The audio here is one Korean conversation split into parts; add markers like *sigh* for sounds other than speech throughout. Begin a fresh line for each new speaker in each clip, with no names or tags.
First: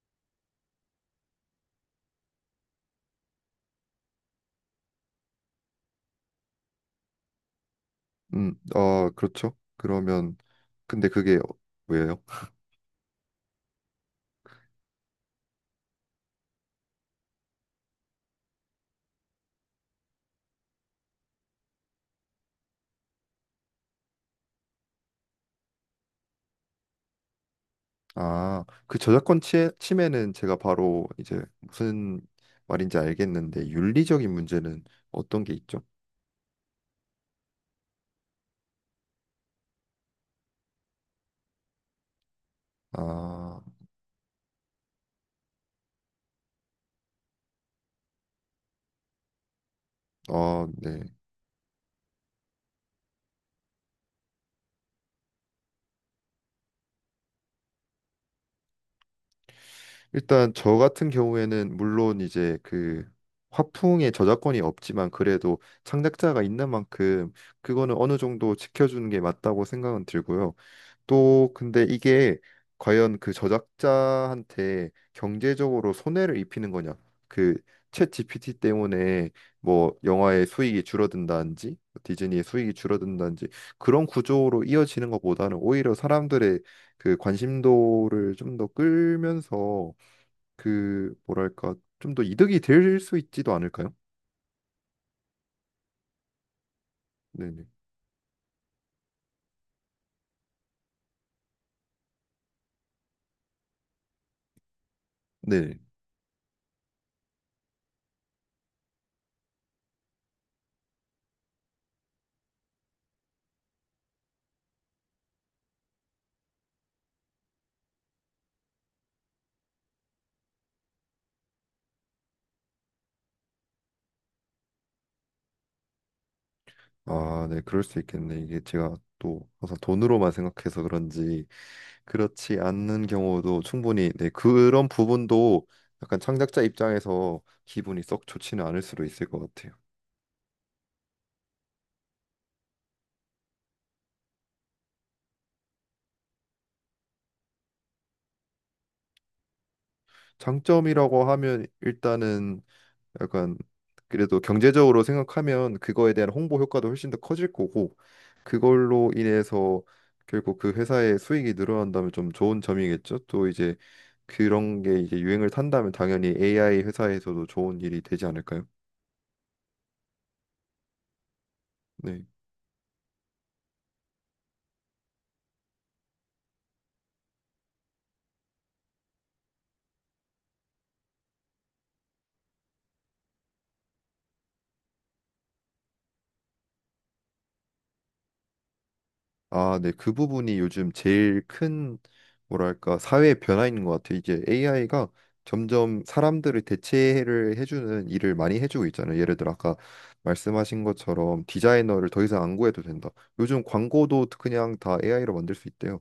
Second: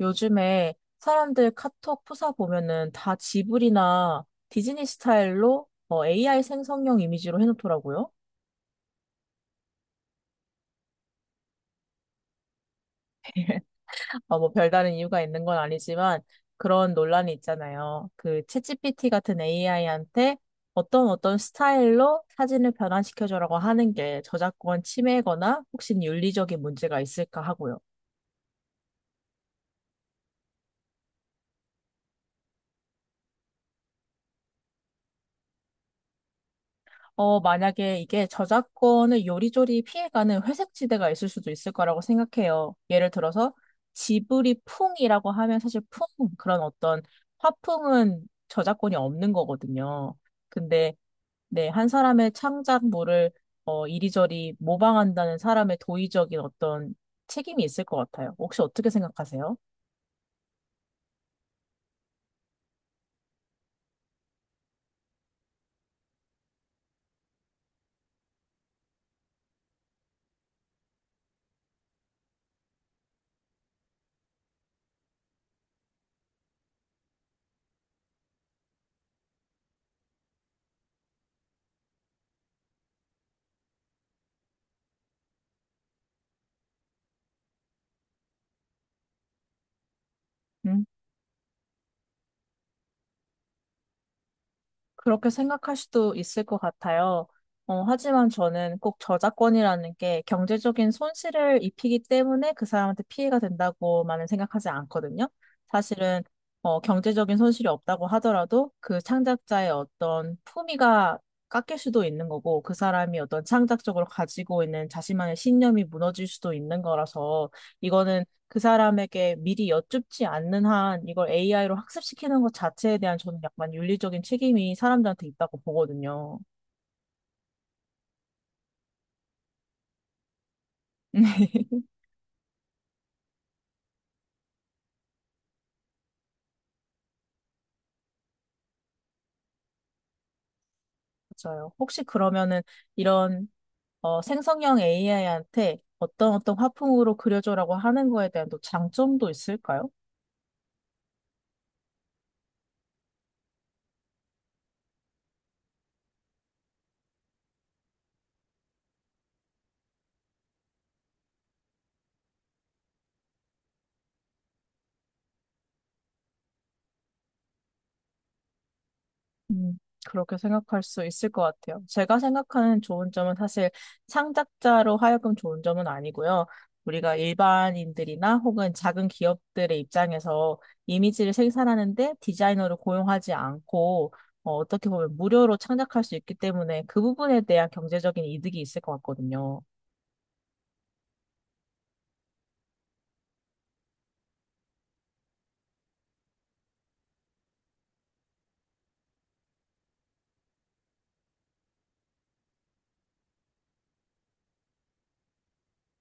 요즘에 사람들 카톡 프사 보면은 다 지브리나 디즈니 스타일로 뭐 AI 생성형 이미지로 해놓더라고요.
어, 그렇죠. 그러면 근데 그게 왜요?
뭐 별다른 이유가 있는 건 아니지만 그런 논란이 있잖아요. 그 챗GPT 같은 AI한테 어떤 스타일로 사진을 변환시켜줘라고 하는 게 저작권 침해거나 혹시 윤리적인 문제가 있을까 하고요.
아, 그 저작권 침해는 제가 바로 이제 무슨 말인지 알겠는데 윤리적인 문제는 어떤 게 있죠?
만약에 이게 저작권을 요리조리 피해가는 회색지대가 있을 수도 있을 거라고 생각해요. 예를 들어서
아,
지브리 풍이라고 하면 사실 풍, 그런 어떤 화풍은 저작권이 없는 거거든요.
어,
근데
네.
네, 한 사람의 창작물을 이리저리 모방한다는 사람의 도의적인 어떤 책임이 있을 것 같아요. 혹시 어떻게 생각하세요?
일단 저 같은 경우에는 물론 이제 그 화풍에 저작권이 없지만 그래도 창작자가 있는 만큼 그거는 어느 정도 지켜주는 게 맞다고 생각은 들고요. 또 근데 이게 과연 그 저작자한테 경제적으로 손해를 입히는 거냐? 그챗 GPT 때문에 뭐 영화의 수익이 줄어든다든지 디즈니의 수익이 줄어든다든지 그런 구조로 이어지는 것보다는 오히려 사람들의 그 관심도를 좀 더 끌면서
음.
그 뭐랄까 좀 더 이득이 될 수 있지도 않을까요?
그렇게 생각할 수도 있을 것 같아요.
네네.
하지만 저는 꼭 저작권이라는 게 경제적인 손실을 입히기 때문에 그 사람한테 피해가 된다고만은 생각하지 않거든요. 사실은 경제적인 손실이 없다고 하더라도 그 창작자의 어떤 품위가 깎일 수도 있는 거고, 그 사람이 어떤 창작적으로 가지고 있는 자신만의 신념이 무너질 수도 있는 거라서 이거는 그 사람에게 미리 여쭙지 않는 한 이걸 AI로 학습시키는 것 자체에 대한 저는 약간 윤리적인 책임이 사람들한테 있다고 보거든요.
아, 네, 그럴 수 있겠네. 이게 제가 또 항상 돈으로만 생각해서 그런지,
*laughs*
그렇지 않는 경우도 충분히, 네, 그런 부분도 약간 창작자 입장에서 기분이 썩 좋지는 않을 수도 있을 것 같아요.
맞아요. 혹시 그러면은 이런 생성형 AI한테 어떤 화풍으로 그려줘라고 하는 거에 대한 또 장점도 있을까요?
장점이라고 하면 일단은 약간, 그래도 경제적으로 생각하면 그거에 대한 홍보 효과도 훨씬 더 커질 거고, 그걸로 인해서 결국 그 회사의 수익이 늘어난다면 좀 좋은 점이겠죠. 또 이제 그런 게 이제 유행을 탄다면 당연히 AI 회사에서도 좋은 일이 되지 않을까요?
음, 그렇게 생각할 수 있을 것 같아요. 제가
네.
생각하는 좋은 점은 사실 창작자로 하여금 좋은 점은 아니고요. 우리가 일반인들이나 혹은 작은 기업들의 입장에서 이미지를 생산하는데 디자이너를 고용하지 않고 어떻게 보면 무료로 창작할 수 있기 때문에 그 부분에 대한 경제적인 이득이 있을 것 같거든요.
아, 네. 그 부분이 요즘 제일 큰, 뭐랄까, 사회의 변화인 것 같아요. 이제 AI가 점점 사람들을 대체를 해주는 일을 많이 해주고 있잖아요. 예를 들어 아까 말씀하신 것처럼 디자이너를 더 이상 안 구해도 된다. 요즘 광고도 그냥 다 AI로 만들 수 있대요.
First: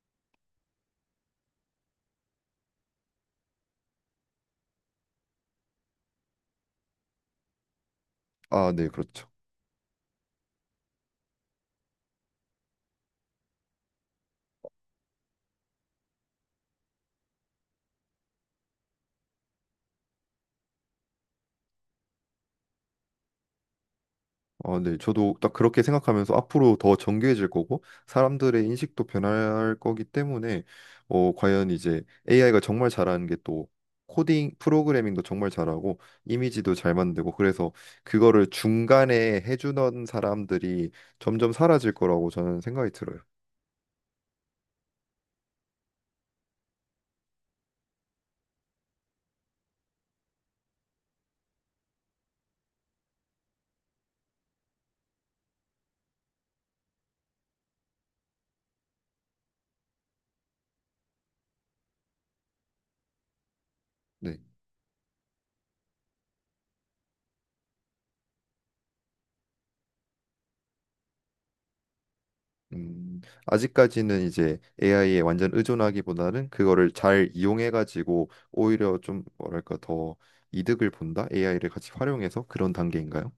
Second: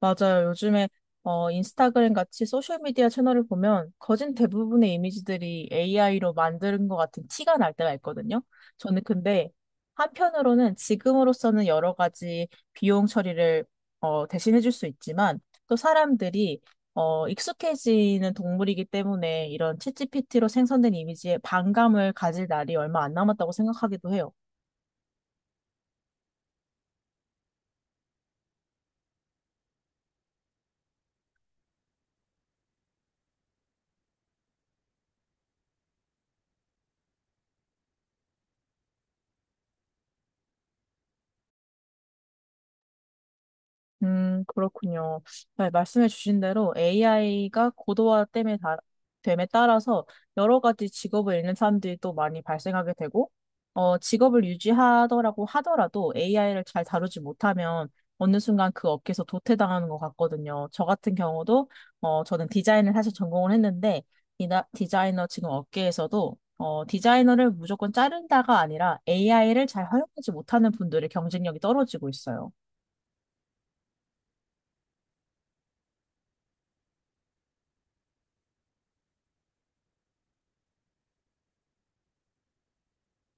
맞아요. 요즘에 인스타그램 같이 소셜미디어 채널을 보면 거진 대부분의 이미지들이 AI로 만든 것 같은 티가 날 때가 있거든요.
아, 네,
저는
그렇죠.
근데 한편으로는 지금으로서는 여러 가지 비용 처리를 대신해 줄 수 있지만 또 사람들이 익숙해지는 동물이기 때문에 이런 챗GPT로 생성된 이미지에 반감을 가질 날이 얼마 안 남았다고 생각하기도 해요.
어, 네. 저도 딱 그렇게 생각하면서 앞으로 더 정교해질 거고 사람들의 인식도 변할 거기 때문에, 어, 과연 이제 AI가 정말 잘하는 게 또 코딩 프로그래밍도 정말 잘하고 이미지도 잘 만들고. 그래서 그거를 중간에 해주던 사람들이 점점 사라질 거라고 저는 생각이 들어요.
그렇군요. 네, 말씀해 주신 대로 AI가 고도화 됨에 따라서 여러 가지 직업을 잃는 사람들이 또 많이 발생하게 되고, 직업을 유지하더라고 하더라도 AI를 잘 다루지 못하면 어느 순간 그 업계에서 도태당하는 것 같거든요. 저 같은 경우도, 저는 디자인을 사실 전공을 했는데,
네.
디자이너 지금 업계에서도, 디자이너를 무조건 자른다가 아니라 AI를 잘 활용하지 못하는 분들의 경쟁력이 떨어지고 있어요.
음, 아직까지는 이제 AI에 완전 의존하기보다는 그거를 잘 이용해가지고 오히려 좀, 뭐랄까, 더 이득을 본다? AI를 같이 활용해서 그런 단계인가요?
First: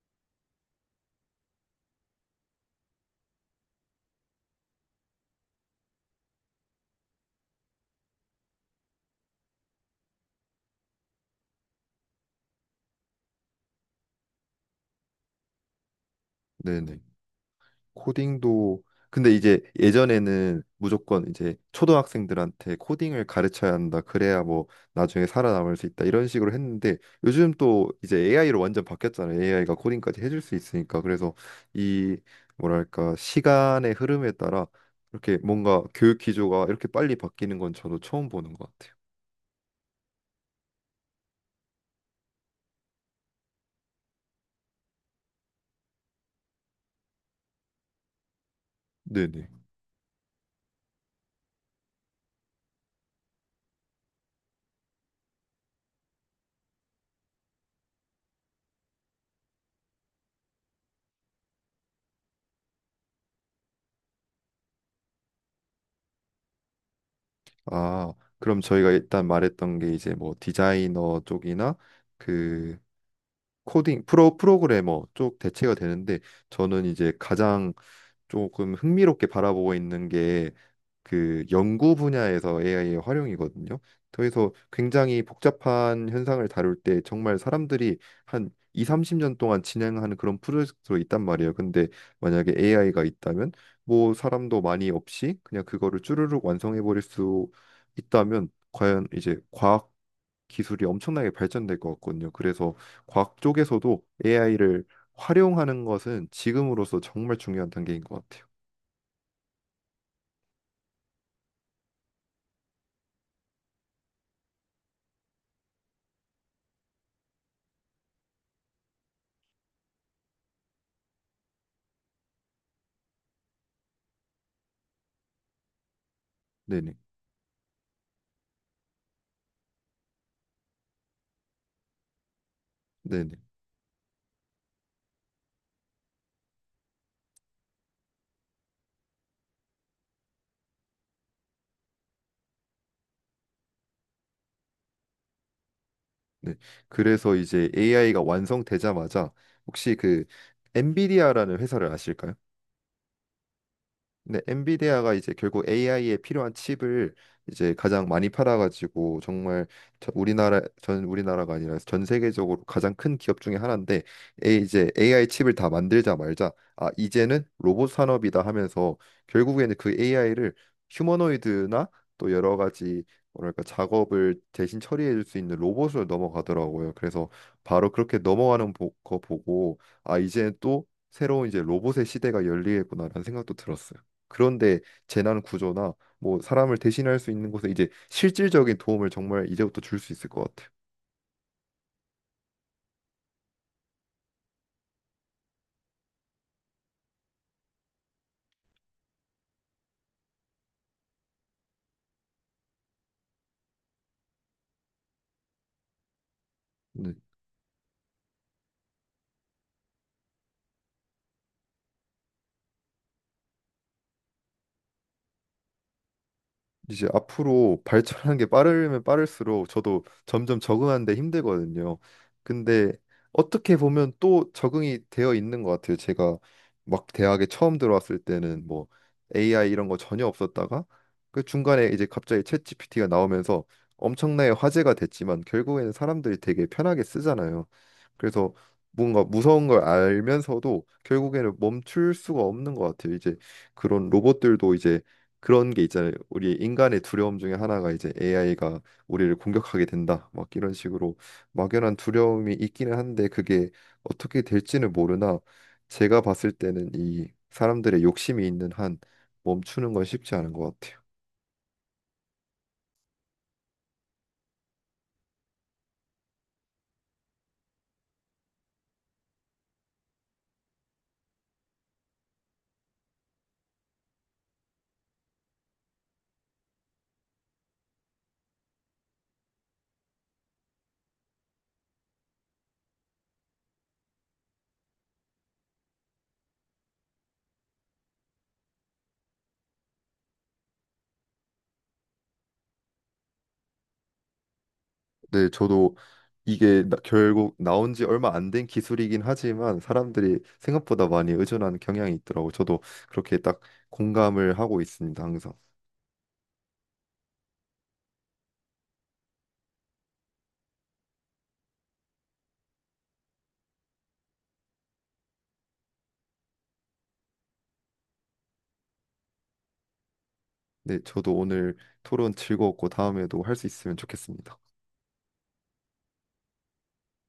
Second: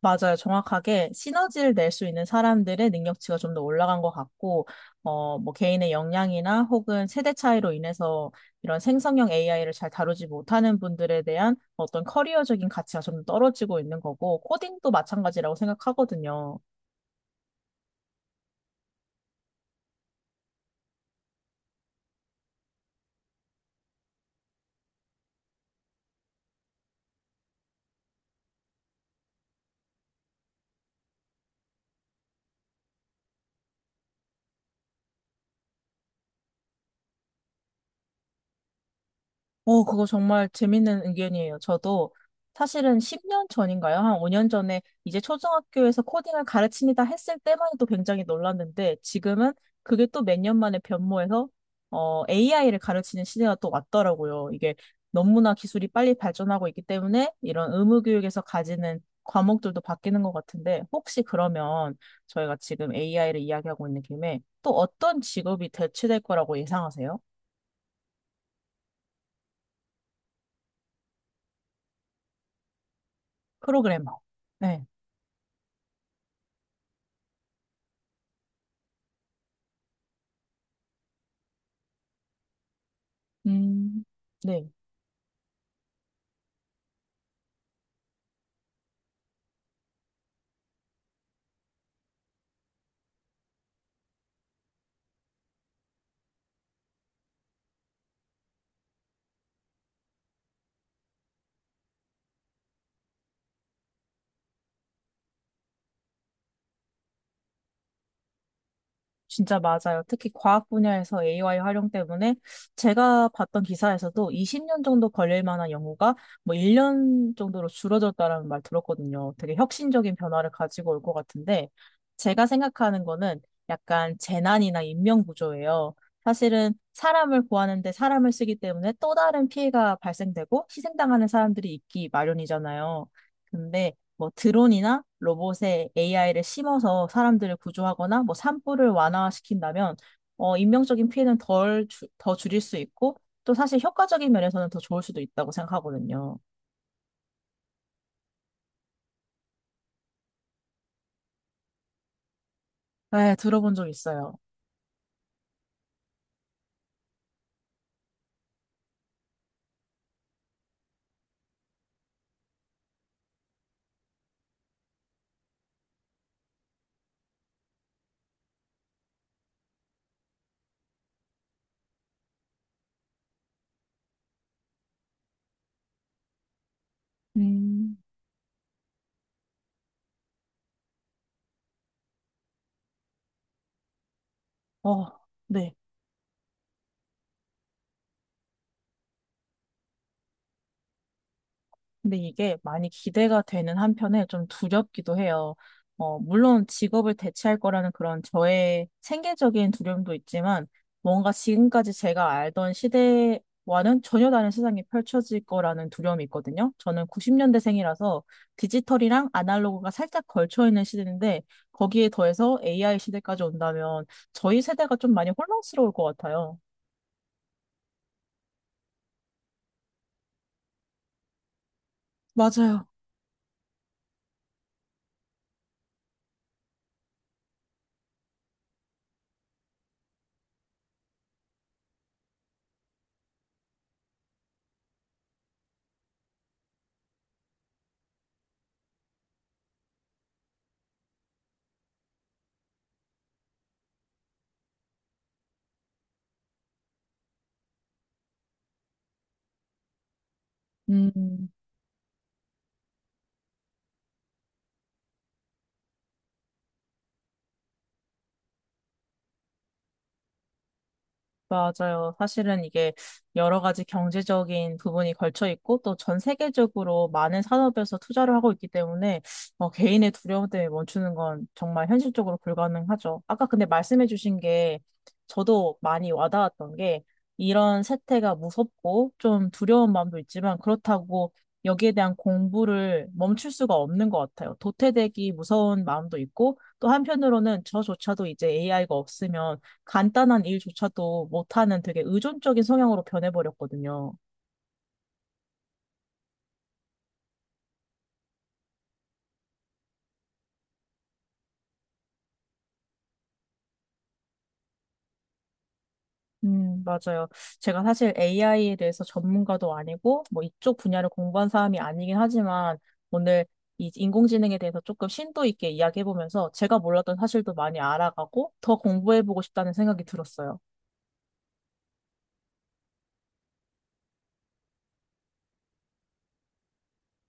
맞아요. 정확하게 시너지를 낼 수 있는 사람들의 능력치가 좀 더 올라간 것 같고, 뭐 개인의 역량이나 혹은 세대 차이로 인해서 이런 생성형 AI를 잘 다루지 못하는 분들에 대한 어떤 커리어적인 가치가 좀 떨어지고 있는 거고, 코딩도 마찬가지라고 생각하거든요.
네네. 코딩도, 근데 이제 예전에는 무조건 이제 초등학생들한테 코딩을 가르쳐야 한다, 그래야 뭐 나중에 살아남을 수 있다, 이런 식으로 했는데 요즘 또 이제 AI로 완전 바뀌었잖아요. AI가 코딩까지 해줄 수 있으니까. 그래서 이, 뭐랄까, 시간의 흐름에 따라 이렇게 뭔가 교육 기조가 이렇게 빨리 바뀌는 건 저도 처음 보는 것 같아요.
오, 그거 정말 재밌는 의견이에요. 저도 사실은 10년 전인가요? 한 5년 전에 이제 초등학교에서 코딩을 가르칩니다 했을 때만 해도 굉장히 놀랐는데,
네네.
지금은 그게 또 몇 년 만에 변모해서 AI를 가르치는 시대가 또 왔더라고요. 이게 너무나 기술이 빨리 발전하고 있기 때문에 이런 의무교육에서 가지는 과목들도 바뀌는 것 같은데, 혹시 그러면 저희가 지금 AI를 이야기하고 있는 김에 또 어떤 직업이 대체될 거라고 예상하세요?
아, 그럼 저희가 일단 말했던 게 이제 뭐 디자이너 쪽이나 그 코딩
프로그래머.
프로
네.
프로그래머 쪽 대체가 되는데, 저는 이제 가장 조금 흥미롭게 바라보고 있는 게 그 연구 분야에서 AI의 활용이거든요.
음,
그래서
네,
굉장히 복잡한 현상을 다룰 때 정말 사람들이 한 2, 30년 동안 진행하는 그런 프로젝트로 있단 말이에요. 근데 만약에 AI가 있다면 뭐 사람도 많이 없이 그냥 그거를 쭈르륵 완성해 버릴 수 있다면 과연 이제 과학 기술이 엄청나게 발전될 것 같거든요. 그래서 과학 쪽에서도 AI를 활용하는 것은 지금으로서 정말 중요한 단계인 것 같아요.
진짜 맞아요. 특히 과학 분야에서 AI 활용 때문에 제가 봤던 기사에서도 20년 정도 걸릴 만한 연구가 뭐 1년 정도로 줄어졌다라는 말 들었거든요. 되게 혁신적인 변화를 가지고 올 것 같은데 제가 생각하는 거는 약간 재난이나 인명 구조예요. 사실은
네네.
사람을 구하는데 사람을 쓰기 때문에 또 다른 피해가 발생되고 희생당하는 사람들이 있기 마련이잖아요.
네네.
근데 뭐 드론이나 로봇에 AI를 심어서 사람들을 구조하거나 뭐 산불을 완화시킨다면 인명적인 피해는 더 줄일 수 있고 또 사실 효과적인 면에서는 더 좋을 수도 있다고 생각하거든요.
네. 그래서 이제 AI가 완성되자마자 혹시 그 엔비디아라는 회사를 아실까요?
네, 들어본 적 있어요.
근데 엔비디아가 이제 결국 AI에 필요한 칩을 이제 가장 많이 팔아가지고 정말 우리나라가 아니라 전 세계적으로 가장 큰 기업 중에 하나인데, 에 이제 AI 칩을 다 만들자 말자 아 이제는 로봇 산업이다 하면서 결국에는 그 AI를 휴머노이드나 또 여러 가지, 뭐랄까, 작업을 대신 처리해 줄 수 있는 로봇으로 넘어가더라고요. 그래서 바로
음.
그렇게 넘어가는 거 보고 아 이제 또 새로운 이제 로봇의 시대가 열리겠구나라는 생각도 들었어요. 그런데
어,
재난
네.
구조나 뭐 사람을 대신할 수 있는 곳에 이제 실질적인 도움을 정말 이제부터 줄 수 있을 것 같아요.
근데 이게 많이 기대가 되는 한편에 좀 두렵기도 해요. 물론 직업을 대체할 거라는 그런 저의 생계적인 두려움도 있지만 뭔가 지금까지 제가 알던 시대와는 전혀 다른 세상이 펼쳐질 거라는 두려움이 있거든요. 저는
네.
90년대생이라서 디지털이랑 아날로그가 살짝 걸쳐 있는 시대인데 거기에 더해서 AI 시대까지 온다면 저희 세대가 좀 많이 혼란스러울 것 같아요.
이제 앞으로 발전하는 게 빠르면 빠를수록 저도 점점 적응하는데 힘들거든요.
맞아요.
근데 어떻게 보면 또 적응이 되어 있는 것 같아요. 제가 막 대학에 처음 들어왔을 때는 뭐 AI 이런 거 전혀 없었다가 그 중간에 이제 갑자기 챗 GPT가 나오면서 엄청나게 화제가 됐지만 결국에는 사람들이 되게 편하게 쓰잖아요. 그래서 뭔가 무서운 걸 알면서도 결국에는 멈출 수가 없는 것 같아요. 이제 그런 로봇들도 이제 그런 게 있잖아요. 우리 인간의 두려움 중에 하나가 이제 AI가 우리를 공격하게 된다. 막 이런 식으로
음.
막연한 두려움이 있기는 한데 그게 어떻게 될지는 모르나 제가 봤을 때는 이 사람들의 욕심이 있는 한 멈추는 건 쉽지 않은 것 같아요.
맞아요. 사실은 이게 여러 가지 경제적인 부분이 걸쳐 있고 또 전 세계적으로 많은 산업에서 투자를 하고 있기 때문에 개인의 두려움 때문에 멈추는 건 정말 현실적으로 불가능하죠. 아까 근데 말씀해 주신 게 저도 많이 와닿았던 게, 이런 세태가 무섭고 좀 두려운 마음도 있지만 그렇다고 여기에 대한 공부를 멈출 수가 없는 것 같아요. 도태되기 무서운 마음도 있고 또 한편으로는 저조차도 이제 AI가 없으면 간단한 일조차도 못하는 되게 의존적인 성향으로 변해버렸거든요.
네, 저도 이게 결국 나온 지 얼마 안 된 기술이긴 하지만 사람들이 생각보다 많이 의존하는 경향이 있더라고. 저도 그렇게 딱 공감을 하고 있습니다, 항상.
맞아요. 제가 사실 AI에 대해서 전문가도 아니고, 뭐 이쪽 분야를 공부한 사람이 아니긴 하지만, 오늘 이 인공지능에 대해서 조금 심도 있게 이야기해보면서 제가 몰랐던 사실도 많이 알아가고, 더 공부해보고 싶다는 생각이 들었어요.
네, 저도 오늘 토론 즐거웠고 다음에도 할 수 있으면 좋겠습니다.